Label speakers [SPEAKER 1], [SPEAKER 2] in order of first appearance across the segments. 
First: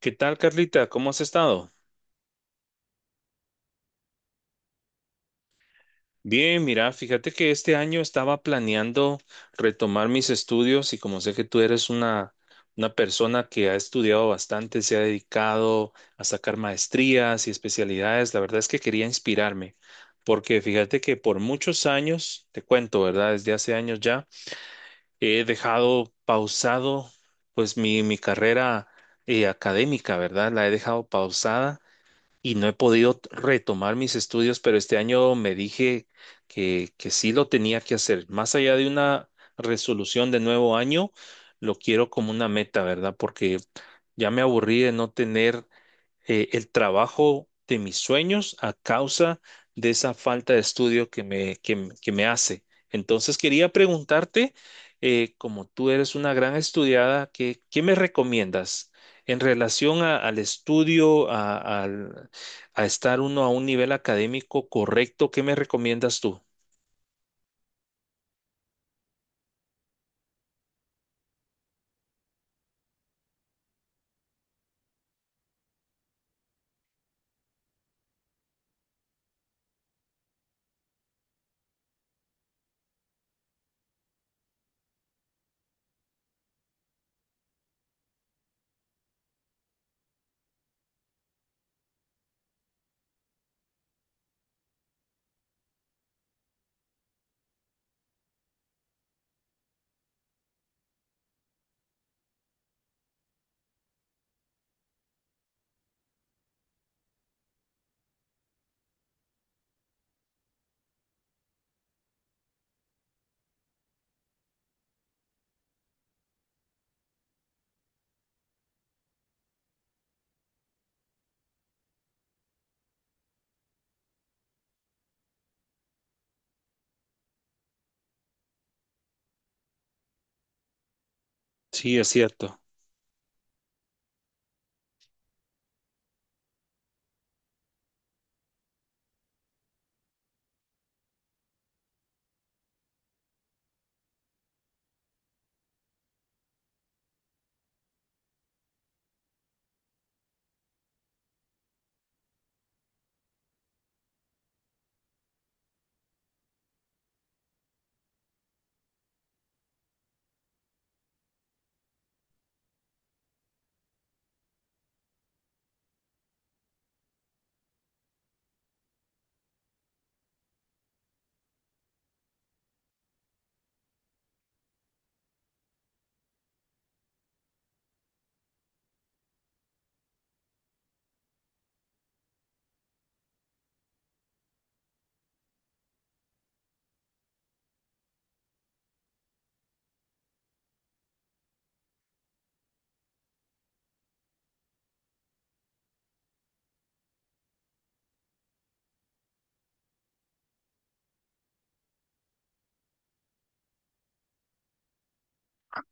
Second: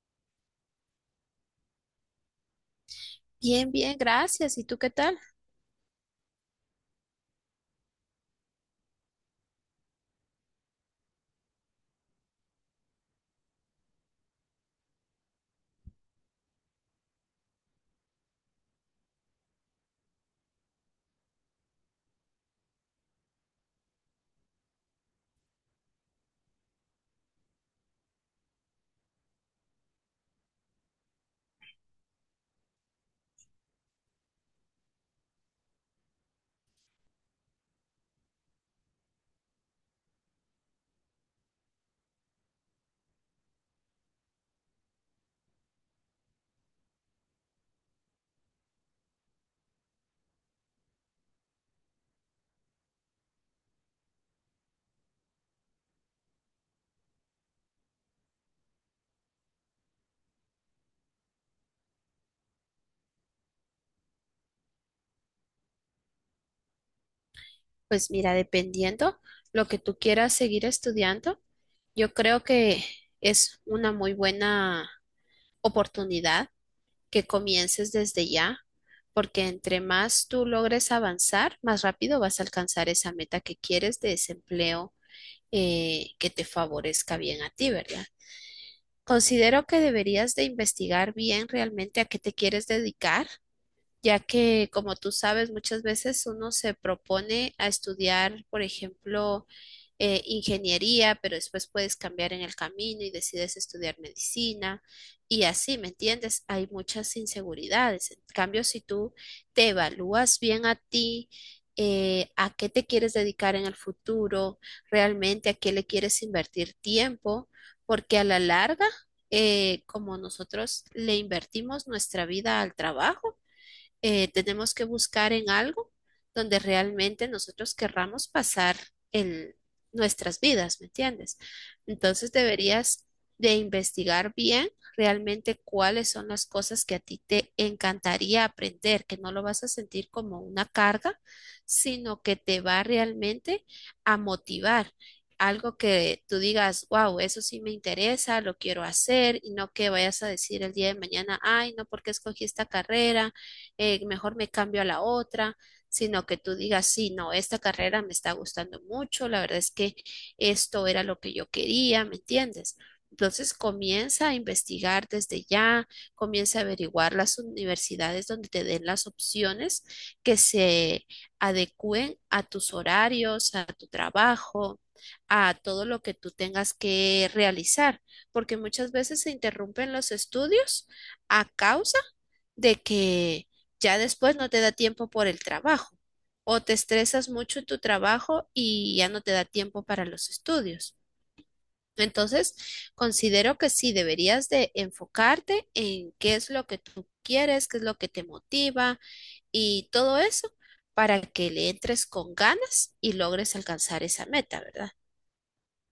[SPEAKER 1] ¿Qué tal, Carlita? ¿Cómo has estado?
[SPEAKER 2] Bien, bien, gracias. ¿Y tú qué tal?
[SPEAKER 1] Bien, mira, fíjate que este año estaba planeando retomar mis estudios y como sé que tú eres una persona que ha estudiado bastante, se ha dedicado a sacar maestrías y especialidades, la verdad es que quería inspirarme, porque fíjate que por muchos años, te cuento, ¿verdad? Desde hace años ya, he dejado pausado pues mi carrera académica, ¿verdad? La he dejado pausada y no he podido retomar mis estudios, pero este año me dije que sí lo tenía que hacer. Más allá de una resolución de nuevo año, lo quiero como una meta, ¿verdad? Porque ya me aburrí de no tener el trabajo de mis sueños a causa de esa falta de estudio que me hace. Entonces quería preguntarte, como tú eres una gran estudiada, ¿qué me recomiendas en relación al estudio, a estar uno a un nivel académico correcto? ¿Qué me recomiendas tú?
[SPEAKER 2] Pues mira, dependiendo lo que tú quieras seguir estudiando, yo creo que es una muy buena oportunidad que comiences desde ya, porque entre más tú logres avanzar, más rápido vas a alcanzar esa meta que quieres de ese empleo que te favorezca bien a ti, ¿verdad? Considero que deberías de investigar bien realmente a qué te quieres dedicar ya que, como tú sabes, muchas veces uno se propone a estudiar, por ejemplo, ingeniería, pero después puedes cambiar en el camino y decides estudiar medicina y así, ¿me entiendes? Hay muchas inseguridades. En cambio, si tú te evalúas bien a ti, a qué te quieres dedicar en el futuro, realmente a qué le quieres invertir tiempo, porque a la larga, como nosotros le invertimos nuestra vida al trabajo, tenemos que buscar en algo donde realmente nosotros querramos pasar el, nuestras vidas, ¿me entiendes?
[SPEAKER 1] Sí, es
[SPEAKER 2] Entonces
[SPEAKER 1] cierto.
[SPEAKER 2] deberías de investigar bien realmente cuáles son las cosas que a ti te encantaría aprender, que no lo vas a sentir como una carga, sino que te va realmente a motivar. Algo que tú digas, wow, eso sí me interesa, lo quiero hacer, y no que vayas a decir el día de mañana, ay, no, porque escogí esta carrera, mejor me cambio a la otra, sino que tú digas, sí, no, esta carrera me está gustando mucho, la verdad es que esto era lo que yo quería, ¿me entiendes? Entonces comienza a investigar desde ya, comienza a averiguar las universidades donde te den las opciones que se adecúen a tus horarios, a tu trabajo, a todo lo que tú tengas que realizar, porque muchas veces se interrumpen los estudios a causa de que ya después no te da tiempo por el trabajo o te estresas mucho en tu trabajo y ya no te da tiempo para los estudios. Entonces, considero que sí deberías de enfocarte en qué es lo que tú quieres, qué es lo que te motiva y todo eso para que le entres con ganas y logres alcanzar esa meta, ¿verdad?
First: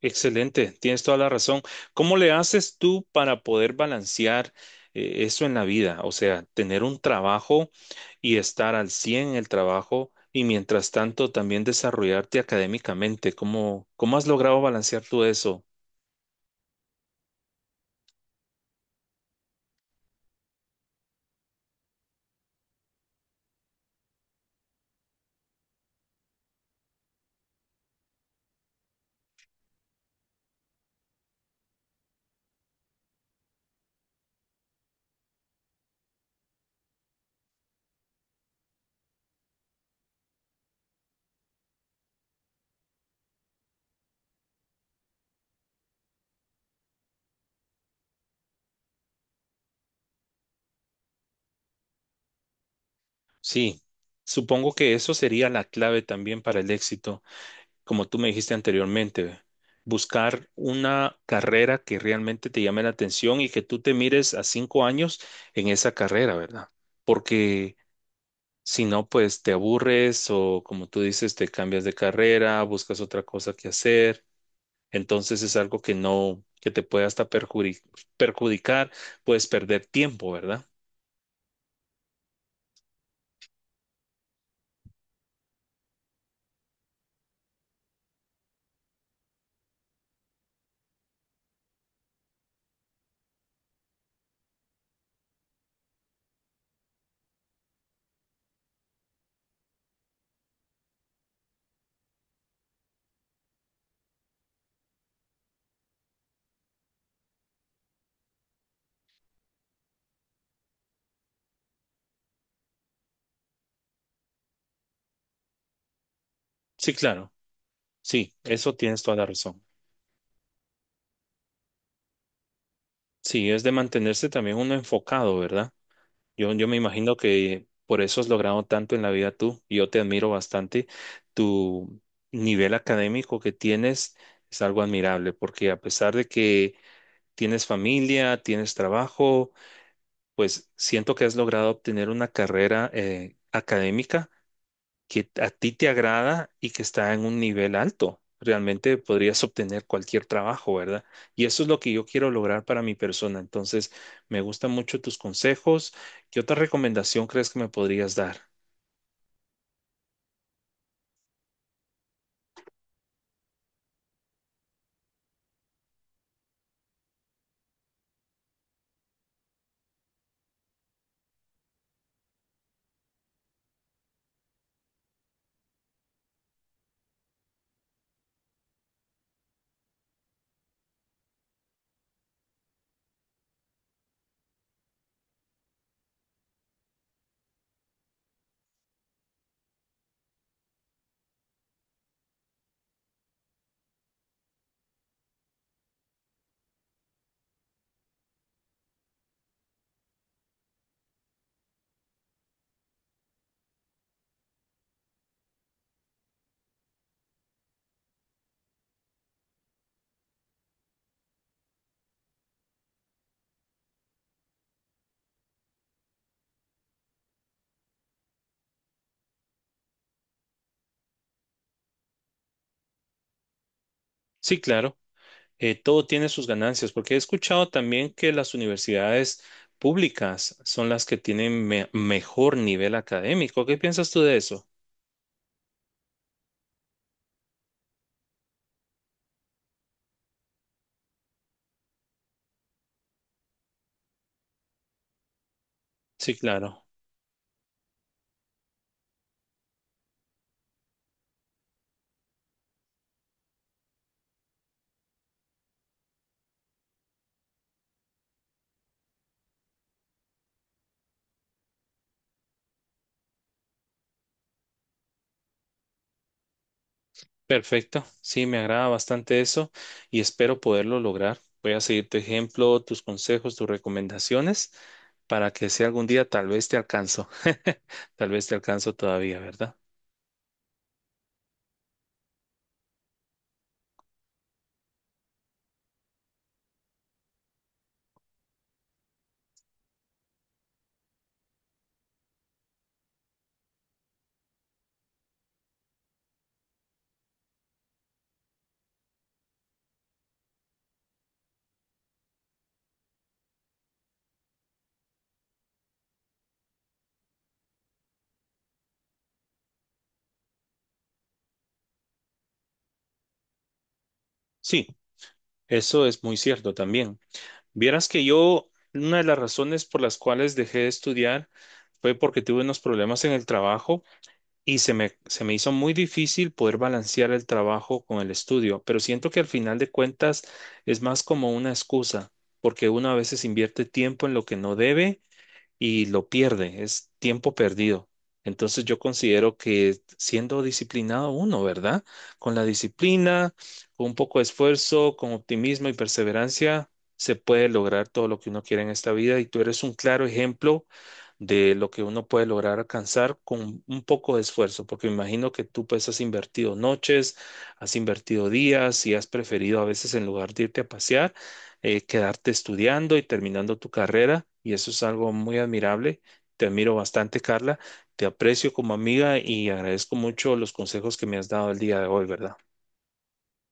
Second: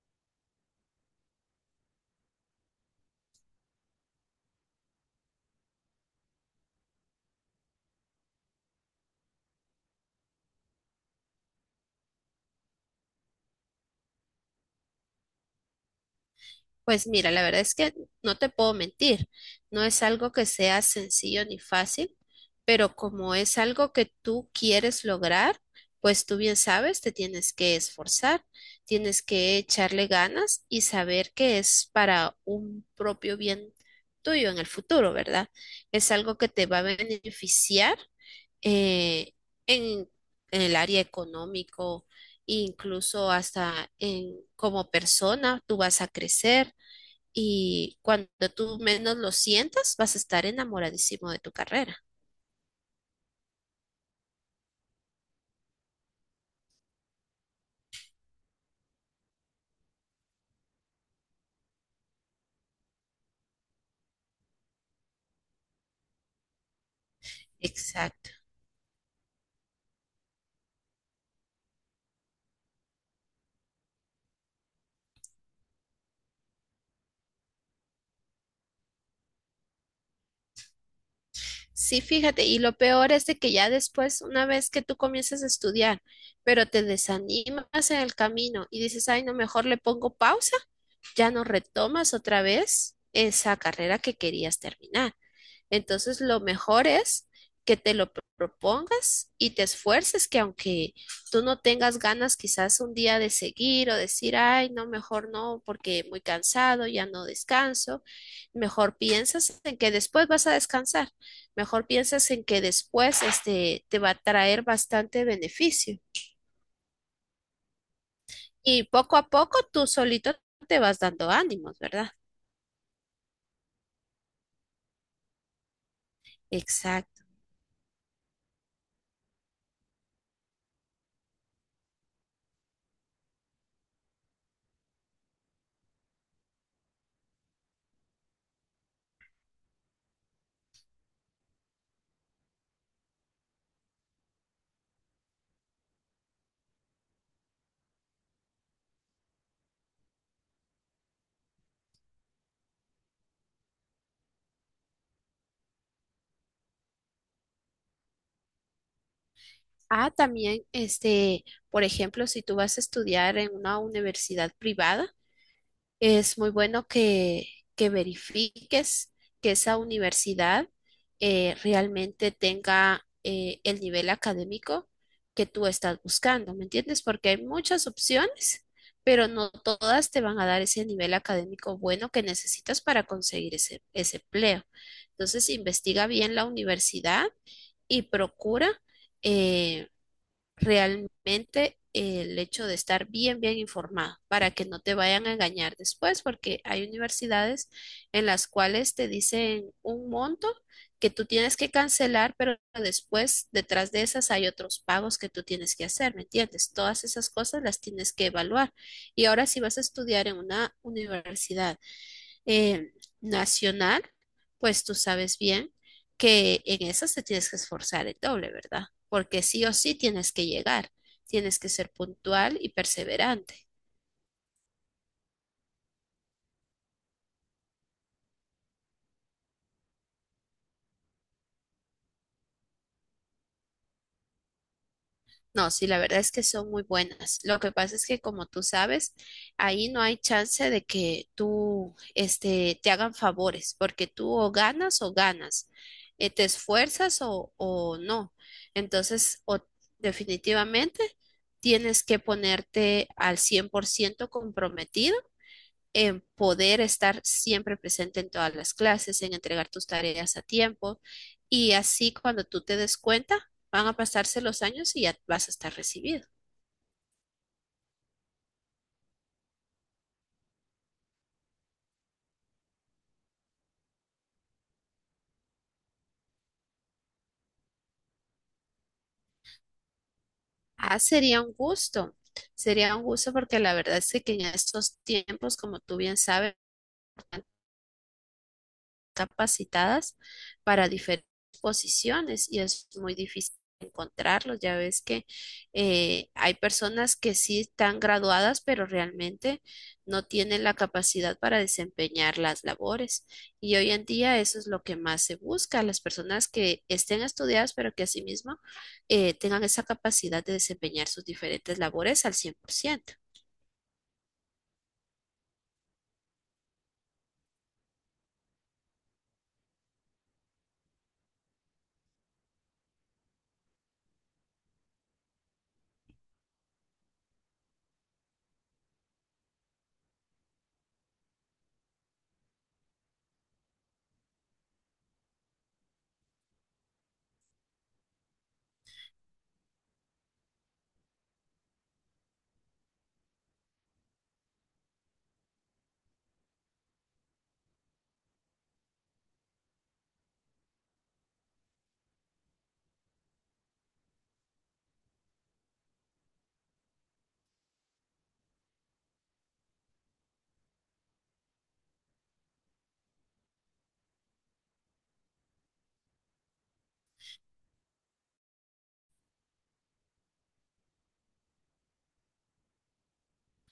[SPEAKER 1] Excelente, tienes toda la razón. ¿Cómo le haces tú para poder balancear eso en la vida? O sea, tener un trabajo y estar al 100 en el trabajo y mientras tanto también desarrollarte académicamente. ¿Cómo has logrado balancear tú eso?
[SPEAKER 2] Pues mira, la verdad es que no te puedo mentir, no es algo que sea sencillo ni fácil, pero como es algo que tú quieres lograr, pues tú bien sabes, te tienes que esforzar, tienes que echarle ganas y saber que es para un propio bien tuyo en el futuro, ¿verdad? Es algo que te va a beneficiar eh, en, en el área económico, incluso hasta en como persona, tú vas a crecer y cuando tú menos lo sientas, vas a estar enamoradísimo de tu carrera.
[SPEAKER 1] Sí, supongo que eso sería la clave también para el éxito, como tú me dijiste anteriormente. Buscar una carrera que realmente te llame la atención y que tú te mires a 5 años en esa carrera, ¿verdad? Porque
[SPEAKER 2] Exacto.
[SPEAKER 1] si no, pues te aburres o como tú dices, te cambias de carrera, buscas otra cosa que hacer. Entonces es algo que no, que te puede hasta perjudicar, puedes perder tiempo, ¿verdad?
[SPEAKER 2] Sí, fíjate, y lo peor es de que ya después, una vez que tú comienzas a estudiar, pero te desanimas en el camino y dices, ay, no, mejor le pongo pausa, ya no retomas otra vez esa carrera que querías terminar. Entonces, lo mejor es que te lo propongas y te esfuerces, que aunque tú no tengas ganas quizás un día de seguir o decir, ay, no, mejor no, porque muy cansado, ya no descanso, mejor piensas en que después vas a descansar, mejor piensas en que después este te va a traer bastante beneficio.
[SPEAKER 1] Sí, claro. Sí, eso
[SPEAKER 2] Y
[SPEAKER 1] tienes toda
[SPEAKER 2] poco
[SPEAKER 1] la
[SPEAKER 2] a poco
[SPEAKER 1] razón.
[SPEAKER 2] tú solito te vas dando ánimos, ¿verdad?
[SPEAKER 1] Sí, es de mantenerse también uno enfocado, ¿verdad? Yo me imagino
[SPEAKER 2] Exacto.
[SPEAKER 1] que por eso has logrado tanto en la vida tú. Yo te admiro bastante. Tu nivel académico que tienes es algo admirable, porque a pesar de que tienes familia, tienes trabajo, pues siento que has logrado obtener una carrera académica que a ti te agrada y que está en un nivel alto. Realmente podrías obtener cualquier trabajo, ¿verdad? Y eso es lo que yo quiero lograr para mi persona. Entonces, me gustan mucho tus consejos. ¿Qué otra recomendación crees que me podrías dar?
[SPEAKER 2] Ah, también, este, por ejemplo, si tú vas a estudiar en una universidad privada, es muy bueno que verifiques que esa universidad realmente tenga el nivel académico que tú estás buscando, ¿me entiendes? Porque hay muchas opciones, pero no todas te van a dar ese nivel académico bueno que necesitas para conseguir ese empleo. Entonces, investiga bien la universidad y procura. eh, realmente el hecho de estar bien, bien informado para que no te vayan a engañar después, porque hay universidades en las cuales te dicen un monto que tú tienes que cancelar, pero después detrás de esas hay otros pagos que tú tienes que hacer, ¿me entiendes? Todas esas cosas las tienes que evaluar. Y ahora si vas a estudiar en una universidad eh, nacional, pues tú sabes bien que en esas te tienes que esforzar el doble, ¿verdad? Porque sí o sí tienes que llegar, tienes que ser puntual y perseverante.
[SPEAKER 1] Sí, claro. Todo tiene sus ganancias, porque he escuchado también que las universidades públicas son las que tienen mejor nivel académico. ¿Qué piensas tú de eso?
[SPEAKER 2] No, sí, la verdad es que son muy buenas. Lo que pasa es que, como tú sabes, ahí no hay chance de que tú, este, te hagan favores, porque tú o ganas,
[SPEAKER 1] Sí,
[SPEAKER 2] te
[SPEAKER 1] claro.
[SPEAKER 2] esfuerzas o no. Entonces, o definitivamente tienes que ponerte al 100% comprometida en poder estar siempre presente en todas las clases, en entregar tus tareas a tiempo y así cuando tú te des cuenta, van a pasarse los años y ya vas a estar recibido.
[SPEAKER 1] Perfecto. Sí, me agrada bastante eso y espero poderlo lograr. Voy a seguir tu ejemplo, tus consejos, tus recomendaciones para que si algún día tal vez te alcanzo. Tal vez te alcanzo todavía, ¿verdad?
[SPEAKER 2] Ah, sería un gusto porque la verdad es que en estos tiempos, como tú bien sabes, capacitadas para diferentes posiciones y es muy difícil encontrarlos. Ya ves que hay personas que sí están graduadas, pero realmente no tienen la capacidad para desempeñar las labores. Y hoy en día eso es lo que más se busca, las personas que estén estudiadas, pero que asimismo tengan esa capacidad de desempeñar sus diferentes labores al 100%.
[SPEAKER 1] Sí, eso es muy cierto también. Vieras que yo, una de las razones por las cuales dejé de estudiar fue porque tuve unos problemas en el trabajo y se me hizo muy difícil poder balancear el trabajo con el estudio, pero siento que al final de cuentas es más como una excusa, porque uno a veces invierte tiempo en lo que no debe y lo pierde, es tiempo perdido. Entonces yo considero que siendo disciplinado uno, ¿verdad? Con la disciplina, con un poco de esfuerzo, con optimismo y perseverancia, se puede lograr todo lo que uno quiere en esta vida y tú eres un claro ejemplo de lo que uno puede lograr alcanzar con un poco de esfuerzo, porque me imagino que tú pues has invertido noches, has invertido días y has preferido a veces en lugar de irte a pasear quedarte estudiando y terminando tu carrera, y eso es algo muy admirable. Te admiro bastante, Carla. Te aprecio como amiga y agradezco mucho los consejos que me has dado el día de hoy, ¿verdad?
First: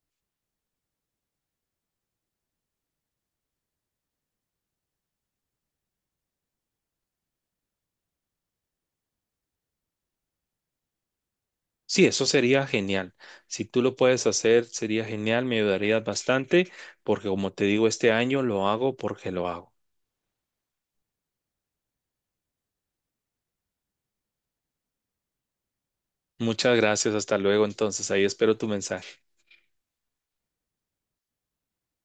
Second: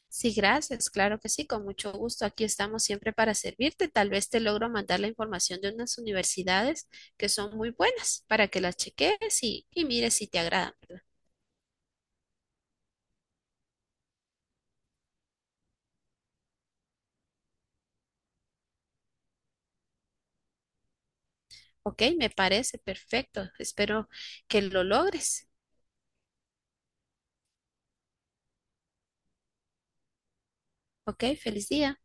[SPEAKER 2] Sí, gracias, claro que sí, con mucho gusto. Aquí estamos siempre para servirte. Tal vez te logro mandar la información de unas universidades que son muy buenas para que las cheques y mires si te agradan. ¿Verdad?
[SPEAKER 1] Sí, eso sería genial. Si tú lo puedes hacer, sería genial, me ayudarías bastante, porque como te digo, este año lo hago porque lo hago.
[SPEAKER 2] Ok, me parece perfecto. Espero que lo logres.
[SPEAKER 1] Muchas gracias, hasta luego entonces, ahí espero tu mensaje.
[SPEAKER 2] Ok, feliz día.